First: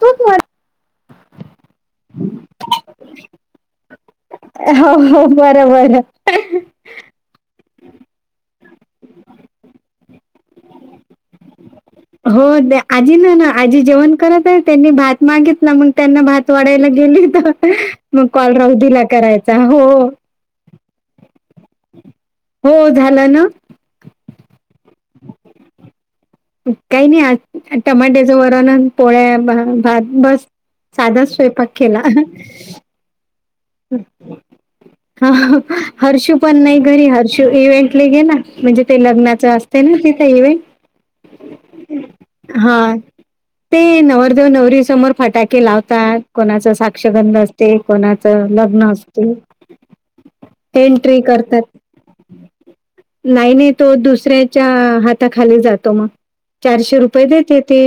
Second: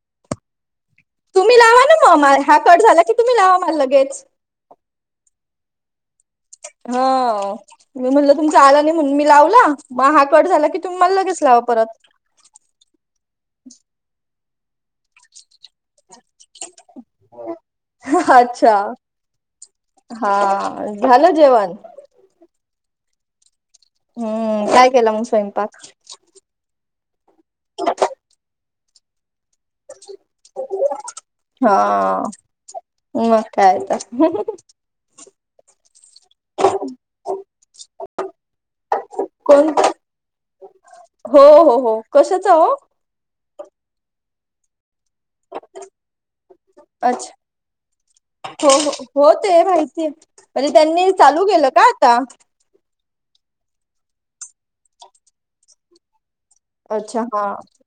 तू? तुम्ही लावा ना मग हा कट झाला की तुम्ही लावा मला लगेच हो हो बर बरं. हा. ी म्हणलं तुमचा आला नाही म्हणून मी लावला मग हा कट झाला की तुम्हीला लगेच लावा परत हो आजी ना ना आजी जेवण करत आहे त्यांनी भात मागित ना मग त्यांना भात वाढायला गेली तर मग कॉलराऊ दिला करायचा हो. हां. झालं जेवण हो झालं ना. हम्म काय केलं मग स्वयंपाक. काही नाही आ टमाट्याचं वरण पोळ्या बस साधा स्वयंपाक केला. म म कायता. हा हर्षू पण नाही घरी हर्षू इव्हेंटले गेला ना म्हणजे ते लग्नात. जास्त कोणत ना तीत इव्हेंट हो हो हो कशाचा हो. हा ते नवरदेव नवरी समोर फटाके लावतात कोणाच अच्छा साक्षगंध असते कोणा हो लग्न हो असत हो ते माहितीय म्हणजे त्यांनी एंट्री चालू करतात. केलं का आता नाही नाही तो दुसऱ्याच्या हाताखाली जातो मग चारशे अच्छा रुपये हा देते ते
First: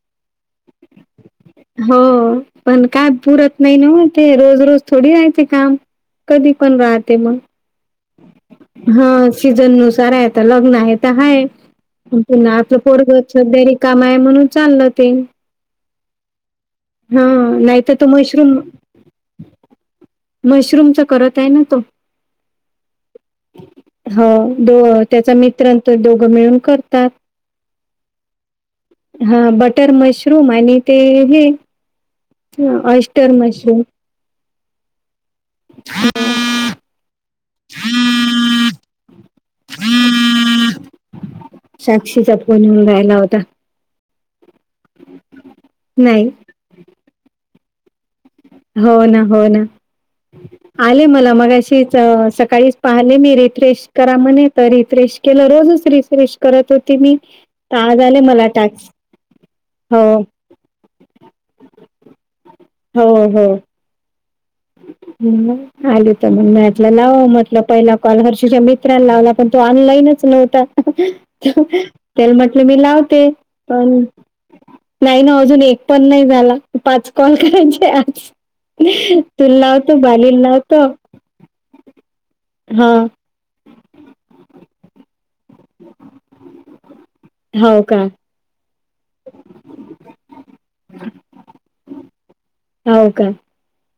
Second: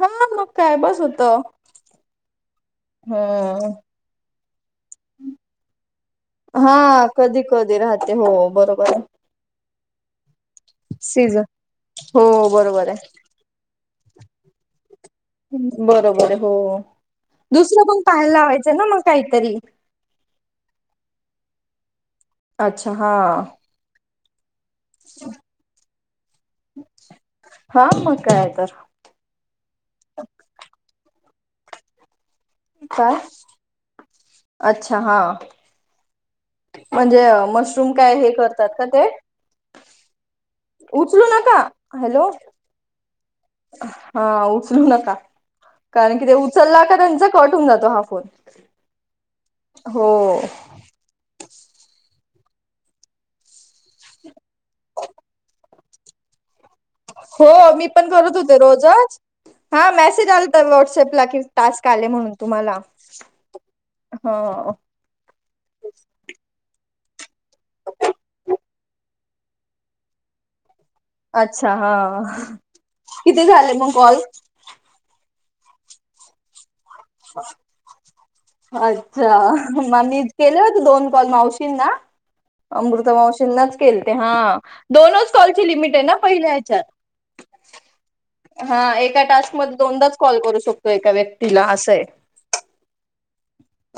हा मग काय बस होत हो पण का पुरत हम्म नाही ना. ते रोज रोज थोडी यायचे काम कधी हा पण राहते मग कधी कधी राहते हो बरोबर. सीजन नुसार आहे आता लग्न आहे तर सीझन हाय हो पुन्हा आपलं बरोबर आहे पोडग सदरी कामा आहे म्हणून चाललं ते बरोबर हो हा नाही दुसरं तर पण तो पाहायला लावायचं ना मग काहीतरी मशरूमचा करत आहे ना तो अच्छा हां. हो दो त्याचा मित्रांत दोघं मिळून करतात. हा मग काय तर हा बटर मशरूम आणि ते हे काय ऑस्टर मशरूम अच्छा हा. हम्. म्हणजे मशरूम काय हे करतात का ते उचलू नका हॅलो. साक्षीचा फोन येऊन राहिला होता हा उचलू नका कारण कि नाही ते उचलला का त्यांचा कट होऊन जातो हा फोन हो ना हो ना. हो आले मला मग अशीच सकाळीच पाहिले मी रिफ्रेश करा म्हणे तर रिफ्रेश केला रोज श्री श्री. त होती मी, हो तर मी आज पण आले करत मला होते टास्क रोजच हा हो. मेसेज आलता व्हॉट्सअपला कि टास्क आले म्हणून तुम्हाला. हो हो. हो. हम्म. आली तर म्हणटलं लाव म्हटलं पहिला कॉल हर्षीच्या मित्रां लावला पण तो ऑनलाईनच नव्हता. अच्छा हा तेल म्हटले मी लावते किती झाले मग पण कॉल नाही ना अजून एक पण नाही झाला पाच कॉल करायचे आज तुला लावतो हा मीच बालीला केल ते लावतो दोन कॉल मावशींना हा अमृता मावशीनाच केलते. हा दोनच कॉल ची लिमिट आहे ना पहिल्या हेच्यात हो का. हा एका टास्कमध्ये दोनदाच कॉल करू शकतोय. एका व्यक्तीला असं. आहे हो काय.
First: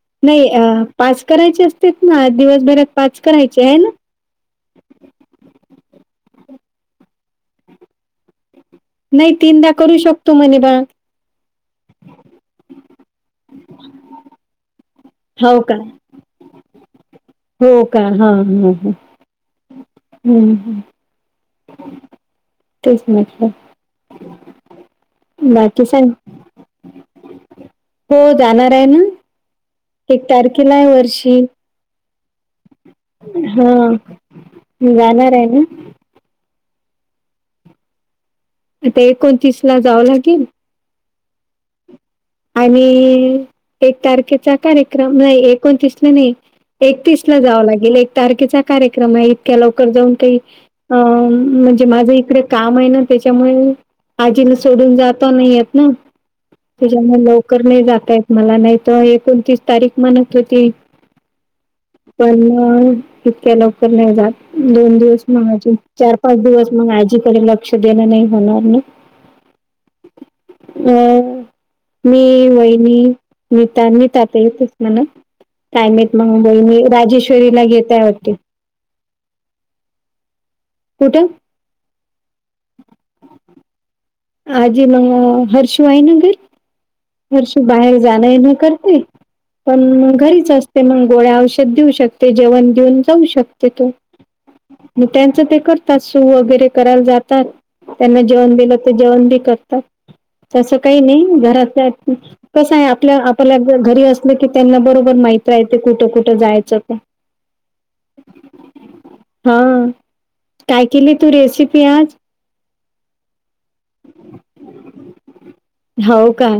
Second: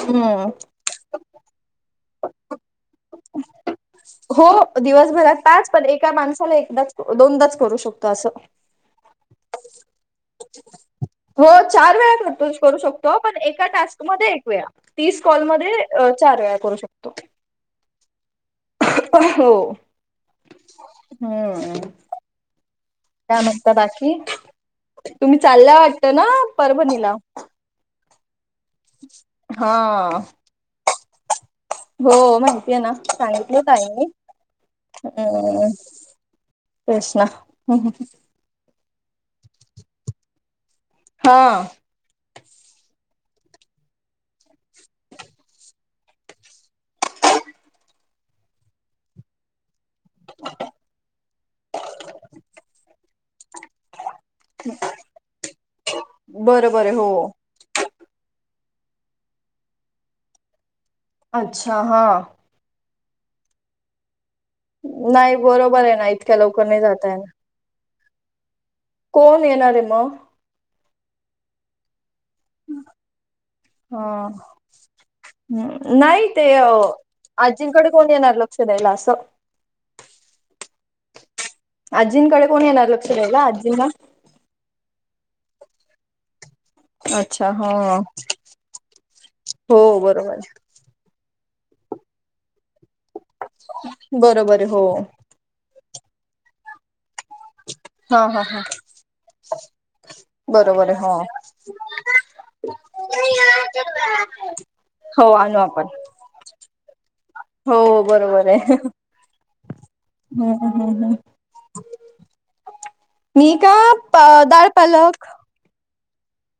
हम्म नाही अह. पाच करायचे असतेत ना दिवसभरात पाच करायचे आहे ना. हो. दिवसभरात पाच, पण एका माणसाला एकदाच- दोनदाच करू शकतो असं. नाही. तीनदा करू शकतो म्हणे बा. हो, चार वेळा करतो-करू शकतो. पण एका टास्कमध्ये एक वेळा तीस हो का? कॉलमध्ये चार वेळा करू शकतो. हो का हा हा हहम् हो ह. हम्म काय म्हणता बाकी, तुम्ही चालल्या बाकी वाटत सांग. ना परभणीला. हो जाणार आहे ना. हा एक तारखेला आहे वर्षी. हो माहितीय ना. सांगितलं होत आई हां, नी. जाणार आहे ना. आत तेच ना हाहम. आता एकोणतीस ला जावं लागेल. हां. आणि एक तारखेचा कार्यक्रम नाही. एकोणतीसला नाही. एकतीस ला जावं लागेल. एक तारखेचा कार्यक्रम आहे इतक्या लवकर जाऊन काही अ. म्हणजे माझं इकडे काम आहे ना त्याच्यामुळे आजीला सोडून जाता नाहीे येत ना. बर. तेवढ्या लवकर नाही जाता येत मला, नाही तेव्हा एकोणतीस तारीख म्हणत होते. अच्छा हा पण इतक्या लवकर नाही जात. दोन दिवस नाही म्हणालती. बरोबर आहे ना चार इतक्या पाच लवकर दिवस नाही मग जाता येणार आजीकडे लक्ष देणं नाही होणार नाही. कोण येणार आहे मग? अ. मी, वहिनी, नीता नीता हा ताई येतस म्हणा. काय माहित नाही मला ते वाहिनी राजेश्वरी ला घेतायत वाटते. सगळं आस. कुठ? आजींकडे कोण येणार. लक्ष दयायला आजींना. आजी मग हर्षु आहे ना घरी. अच्छा हर्षु हा बाहेर जाणं येन करते. हो पण बरोबर घरीच असते. ते मग गोळ्या औषध देऊ शकते. जेवण देऊन जाऊ शकते तो. आहे बरोबर आहे हो तेनच ते करतात सू वगैरे करायला जात. तर हा त्यांना हा जेवण हा दिलं ते जेवण बी करतात. तस बरोबर आहे काही हो नाही घरात. कसं आहे. आपल्या आपल्याला घरी असलं की त्यांना बरोबर हो आणू माहितेय ते आपण कुठ कुठ कुठं जायचं ते. हो बरोबर आहे. हा हम् काय केली हम्. तू रेसिपी आज मी का.. प दाल पालक. हो का.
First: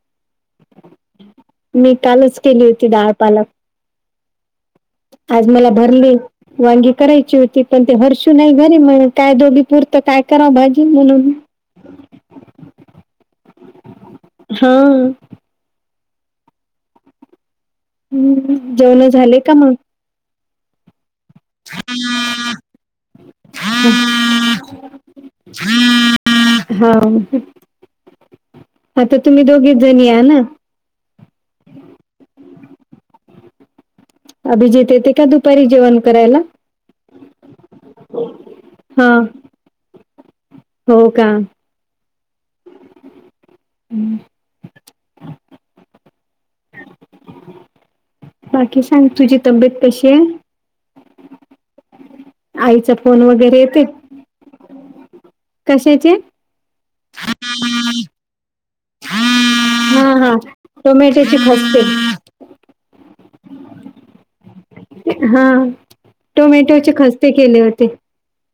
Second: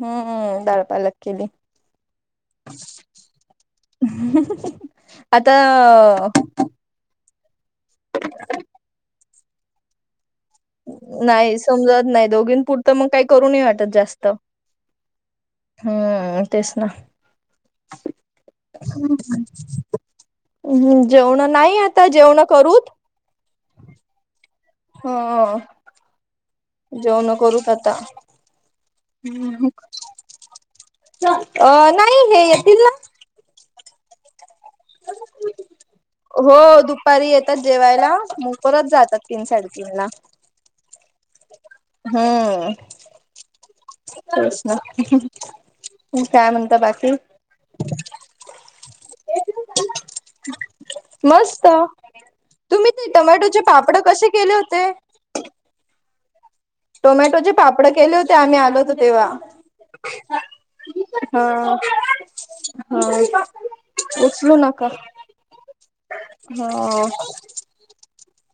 हम्म हम्म. डाळ पालक केली मि कालच केली होती डाळ पालक. ह [unintelligible] आज मला भरले वांगी करायची होती. पण ते हरषू नाही घरी म्हणून काय दोघी पूर्त काय कराव मग, नाही समजत नाही दोघीं पुरतं मग काही करूनही वाटत जास्त. हा हम्म तेच ना. जेवण झाले का मग हम्म जेवण नाही आता जेवण करूत. [inaudible] ह अ हा हू आता आता तुम्ही दोघीच जणी या ना च अ नाही हे येतील ना अभिजित येते का दुपारी जेवण कराय? हो दुपारी येतात जेवायला, मग परत हा जातात तीन साडेतीन ला हो का? ह हम्म. तेच ना उ काय म्हणता बाकी? बाकी सांग तुझी तब्येत कशी [unintelligible] आहे मस्त, तुम्ही आईचा ते फोन वगैरे टोमॅटोचे येते पापडं कसे केले होते? कशाचे? टोमॅटोचे पापडं केले होते, आम्ही आलो होतो तेव्हा हा हा. टोमॅटोचे हा, खस्ते हा उचलू नका. हा टोमॅटोचे हा खस्ते केले होते.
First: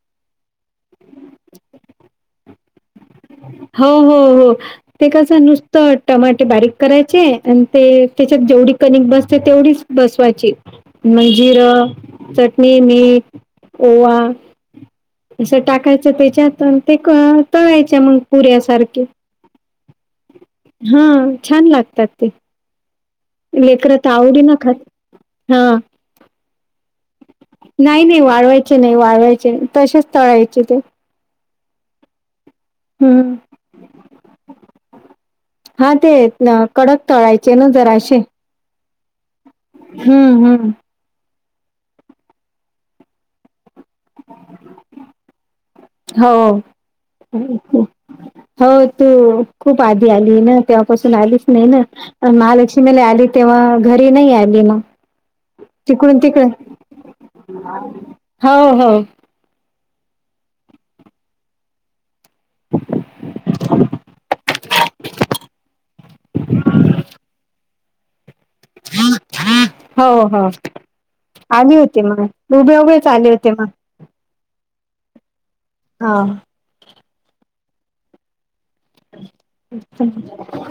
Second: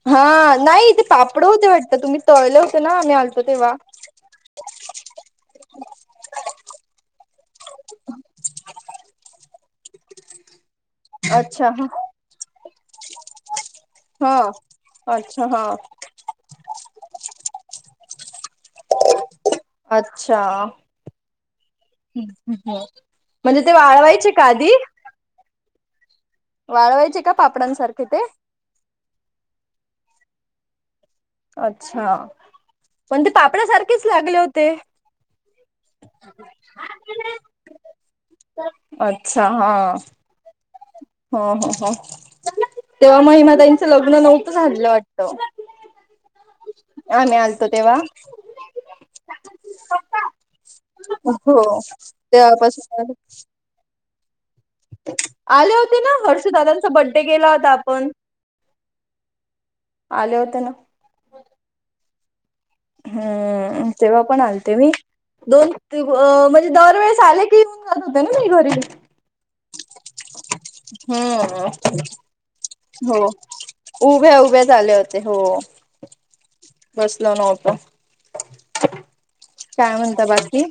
हा नाही ते पापडं होते वाटत, तुम्ही तळले होते ना आम्ही आलतो तेव्हा हॊ हॊ हॊ ते कसं नुसतं टमाटे बारीक करायचे. आणि ते त्याच्यात जेवढी कनिक बसते तेवढीच बसवायची. नई जीर, अच्छा ह चटणी, मीठ, ओवा हा अच्छा असं हा टाकायचं त्याच्यात अन ते क तळायचे मंग पुऱ्यासारखे अच्छा हा छान लागतात ते [unintelligible] हो लेकर त आवडीनं खात हा वाळवायचे का पापडांसारखे नाही नाही ते वाळवाय चे नाई वाळवायचे तसेच तळायचे ते अच्छा! पण ते हं. पापडा सारखेच लागले होते. हा ते न कडक तळायचे ना जरासे अच्छा! हा हं. हा हा हा तेव्हा महिमाताईचं लग्न नव्हतं झालेल वाटतं. हो आम्ही आलतो तेव्हा [unintelligible] हो तू खूप आधी आली ना, तेव्हापासून आलीच हो नाही ना अ महालक्ष्मीला तेव्हापासून आली तेव्हा घरी नाही आली ना आले होते ना हर्षुदादांचा बड्डे केला होता आपण हो हो आले होते ना हम्म तेव्हा पण आलते [unintelligible] दोन दिव म्हणजे दरवेळेस आले की युन करत होतो ना निरोप ह ह हो. आली होती मंग, उभे उभेच आले होती मग उभ्या उभ्याचं आले होते हो हा. बसला नवतो, काय म्हणता बाकी?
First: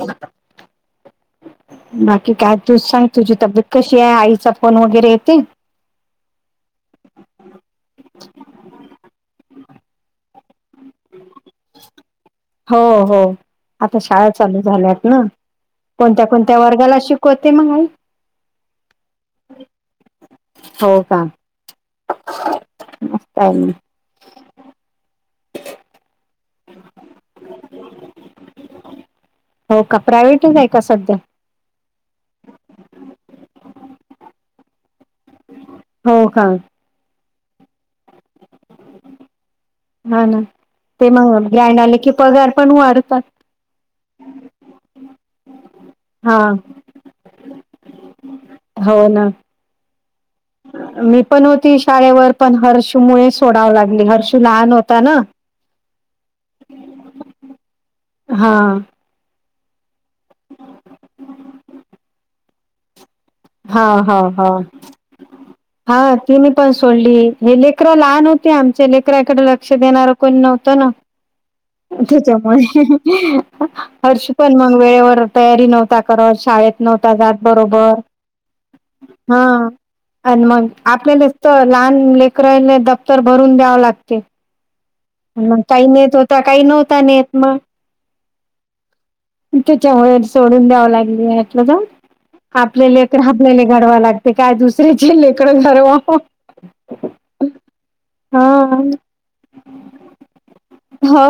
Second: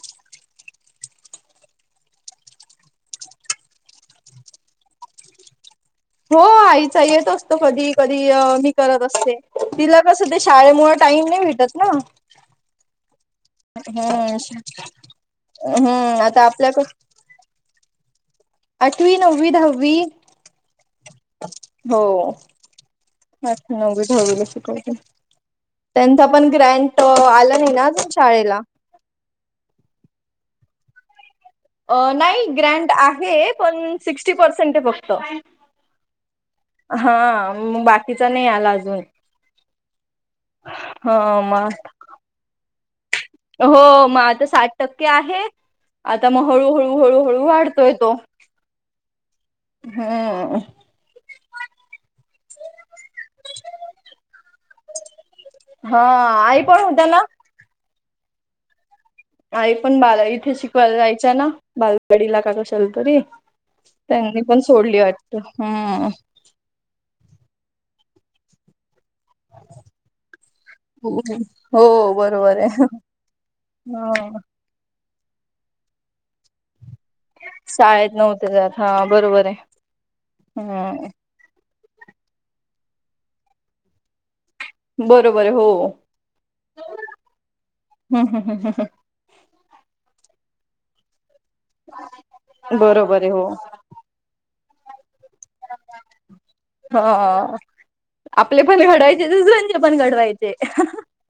बाकी काय तू सांग, तुझी तब्येत कशी आहे? आईचा फोन वगैरे येते. हो आईचा येत असतो, कधी कधी अ मी करत असते तिला कसं ते शाळेमुळ टाईम नाही भे टत ना हो हो आता शाळा हम्म चालू झाल्यात ना, हम्म कोणत्या आता कोणत्या आपल्याक वर्गाला शिक? कवते मंग आई आठवी, नव्वी, दहावी हो का हो मस्त आहे मग. आठवी, नव्वी, दहावी शिकवते. त्यांचा पण ग्रँट आला नाही ना अजून शाळेला हो का, प्रायव्हेटचं आहे का सध्या? अ नाही ग्रँट आहे, पण सिक्स्टी पर्सेंट आहे फक्त. हो का? हा म बाकीचा नाही, आला अजून हा ना ते मग ग्रँड आले की पगार पण वाढतात. हो मग आता साठ टक्के आह, आता हा मग हळूहळू हळूहळू वाढतोय तो. हो ना हम्म. मी पण होती, शाळेवर पण हर्षू मुड सोडाव लागली, हर्षू लहान होता ना. हा आई पण होता ना. हा आई पण बाल वाड़ी इथे शिकवायला, जायचं ना बालवाडीला का कसल तरी. त्यांनी पण सोडली वाट. हा तीनी पण सोडली हे लेकरं लहान होते, आमच्या लेकराकडे. लक्ष देणारं, कोण नव्हतं ना. हो बरोबर आहे. त्याच्यामुळे हर्ष हा. पण म वेळेवर तयारी, नव्हता कर शाळेत. नव्हता जात बरोबर शाळेत नव्हते जात हा. बरोबर आहे. आणि मग हम्म आपल्याला तर लहान लेकरराने, दफ्तर भरून द्यावं लागते. बरोबर आहे मग हो. काही नेत होता, काही नव्हता नेत मग हम्म हम्म त्याच्यामुळे सोडून द्याव लागलीलं, जा हम्म आपल्या लेकर बरोबर आहे हो. आपल्या. घडवा लागते काय दुसरे, चे लेकर घडून घरवा. हा आपले पण घडवायचे, दुसऱ्याचे पण घडवायचे. हो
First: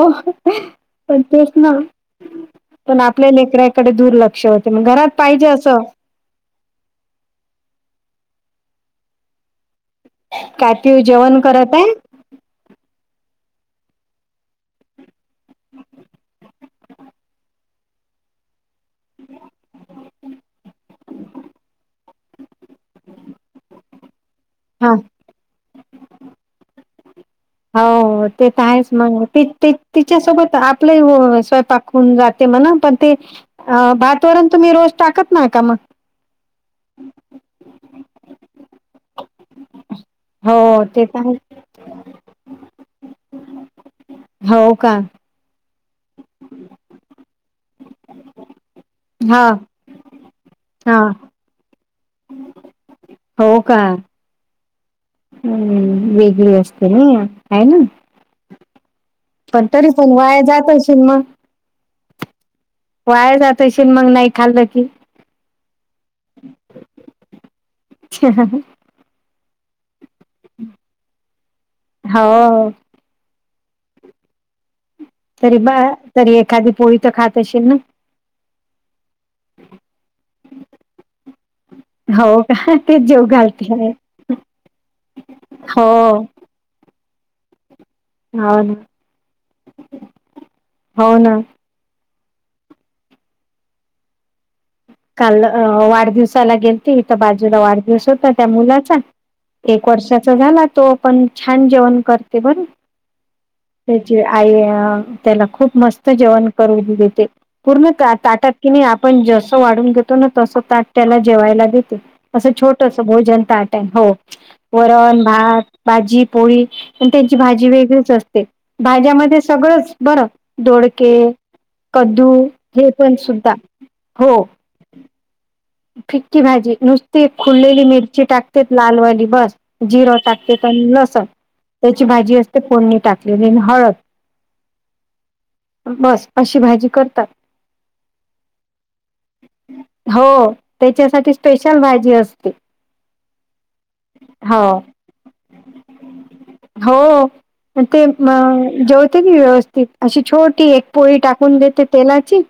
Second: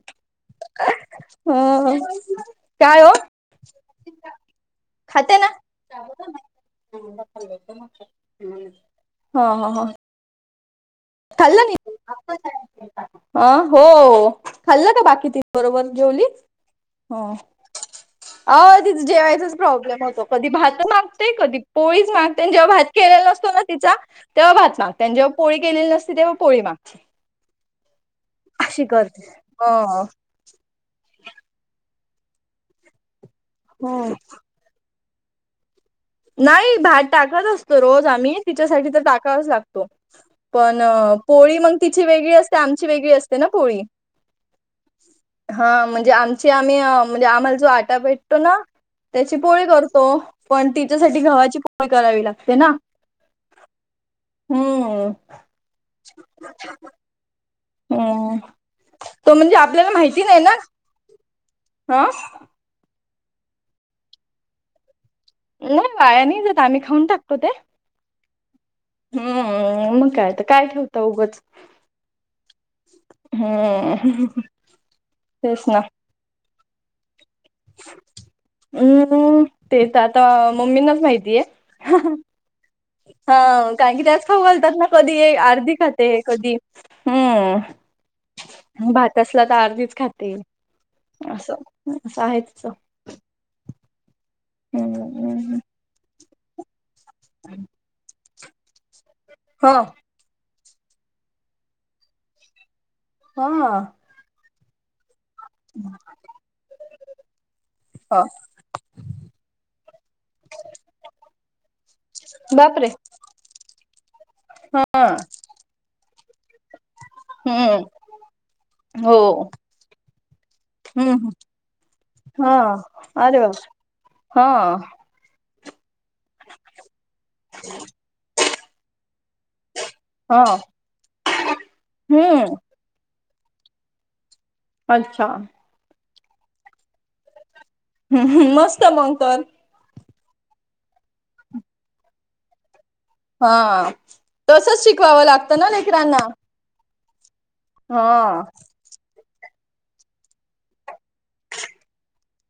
पण ह तेच ना. काय पण हो आपल्या लेकरा्याकडे दुर्लक्ष होते मग घरात, पाहिजे असं हा हा हा कातीव जेवण करत आहे. आप का अ हो खाल्लं का बाकी, ती बरोबर जेवली हो. अ जेवायचाच प्रॉब्लेम होतो, कधी भात मागते कधी पोळीच मागते. जेव्हा भात केलेला असतो ना तिचा. तेव्हा भात माग हा त्यांनी जेव्हा पोळी ग केलेली असते तेव्हा पोळी मागची. हो ते तर आहेच मग करते. ह तिच्यासोबत. आप स्वयंपाक हुन जाते, म्ह पण ते हो भात. तुम्ही रोज टाकत नाही का मग. नाही भात टाकत असतो रोज आम्ही तिच्यासाठी तर टाकाच लागतो. हो पण ते तर आहे पोळी मग तिची वेगळी असते, आमची वेगळी असते ना पोळी हो का? हा म्हणजे, आमची आम्ही म्हणजे आम्हाला, जो आटा भेटतो ना त्याची हा पोळी, करतो पण ती. हा गव्हाची पोळी करावी, लागते ना हो का हम्म हम्म वेगळी, असते ना आहे. ना अ तो म्हणजे, पण आपल्याला तरी पण माहिती नाही वाया ना जात असेल मग हा. वाया जातशील, मग नाही खाल्लं की. नाही वाया नाही, जात आम्ही खाऊन टाकतो ते. ह ह ह हम्म मग काय, तर काय ठेवत उगंच. हो हम् तरी ब तरी एखादी, पोळी तर खात अशीन. हम्म तेच आता, मम्मींनाच माहितीय. ह हा कारण की त्याच खऊ घालतात ना कधी आर्धी हो खाते कधी, हम्म. हो ना भात असला तर अर्धीच खाते, हो ना असं अस आहे तीच. काल हम्म अ वाढदिवसाला गेलती तर बाजूला वाढदिवस होता त्या मुलाचा. हा एक वर्षाचा झाला तो पण छान जेवण करते बर. हा. तिची आई त्याला खूप मस्त जेवण करून देते, पूर्ण ह ताटात कि नाही आपण जसं वाढून घेतो ना तस ताट त्याला जेवायला दे ते, असं बापरे छोटस भोजन ताटये हो, हा वरण, भात भाजी, पोळी, पण त्यांची भाजी हम्म वेगळीच अस ते, हो भाज्यामध्ये सगळंच बरं दोडके. हम्म कदू, हा हे पण अरे वा सुद्धा, हो. हा फिक्की भाजी नुसती खुललेली मिरची टाकते लालवाली बस. जिरं हा टाकत्यात अन लसण, त्याची भाजी हम्म असते फोडणी टाक [unintelligible] हळद. अच्छा! बस अशी भाजी करतात. हम्म हम मस्त मगं तर. हो, त्याच्यासाठी स्पेशल भाजी असते. हा, हो तसच शिकवावं लागतं ना लेकरांना. हो, हा ते मग जो तेबी व्यवस्थित अशी छोटी एक पोळी टाकून देते तेलाची,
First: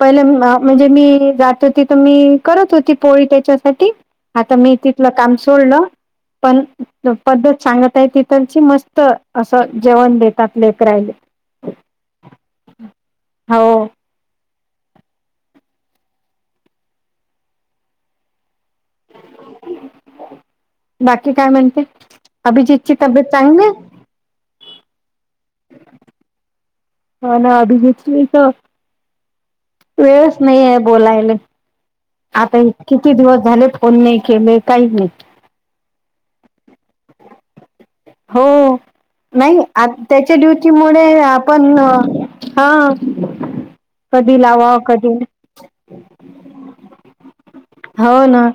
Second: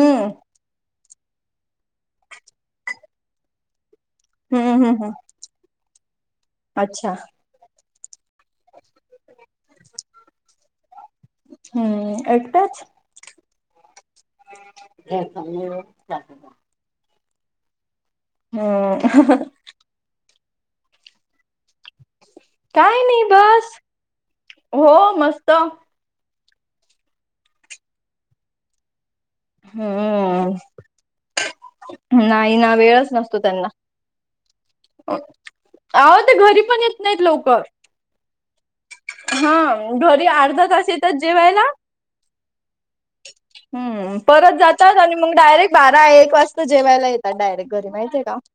पहिले मा म्हणजे मी जात होती तर मी करत होती पोळी त्याच्यासाठी. आता हम्म मी हम्म तिथलं हम्म काम सोडलं, पण, अच्छा पद्धत सांग ताई तिथची मस्त असं जेवण देतात लेकरायले. हम्म एकटाच. हो. [unintelligible] हम्म. बाकी काय म्हणते, अभिजितची काय तब्येत नाही चांगली बस आहे. हो मस्त. हो ना अभिजीतशी तर, वेळच हम्म नाही आहे बोलायला. नाही आता ना वेळच किती नसतो दिवस झाले त्यांना फोन नाही केले काही नाही. अहो ते घरी पण येत नाहीत लवकर. हो हा नाही घरी अर्धा तास येतात जेवायला. ह हा. हम्म कधी परत लावा जातात कधी आणि मग डायरेक्ट बारा एक वाजता जेवायला येतात डायरेक्ट घरी माहितीे हो हाय का. ना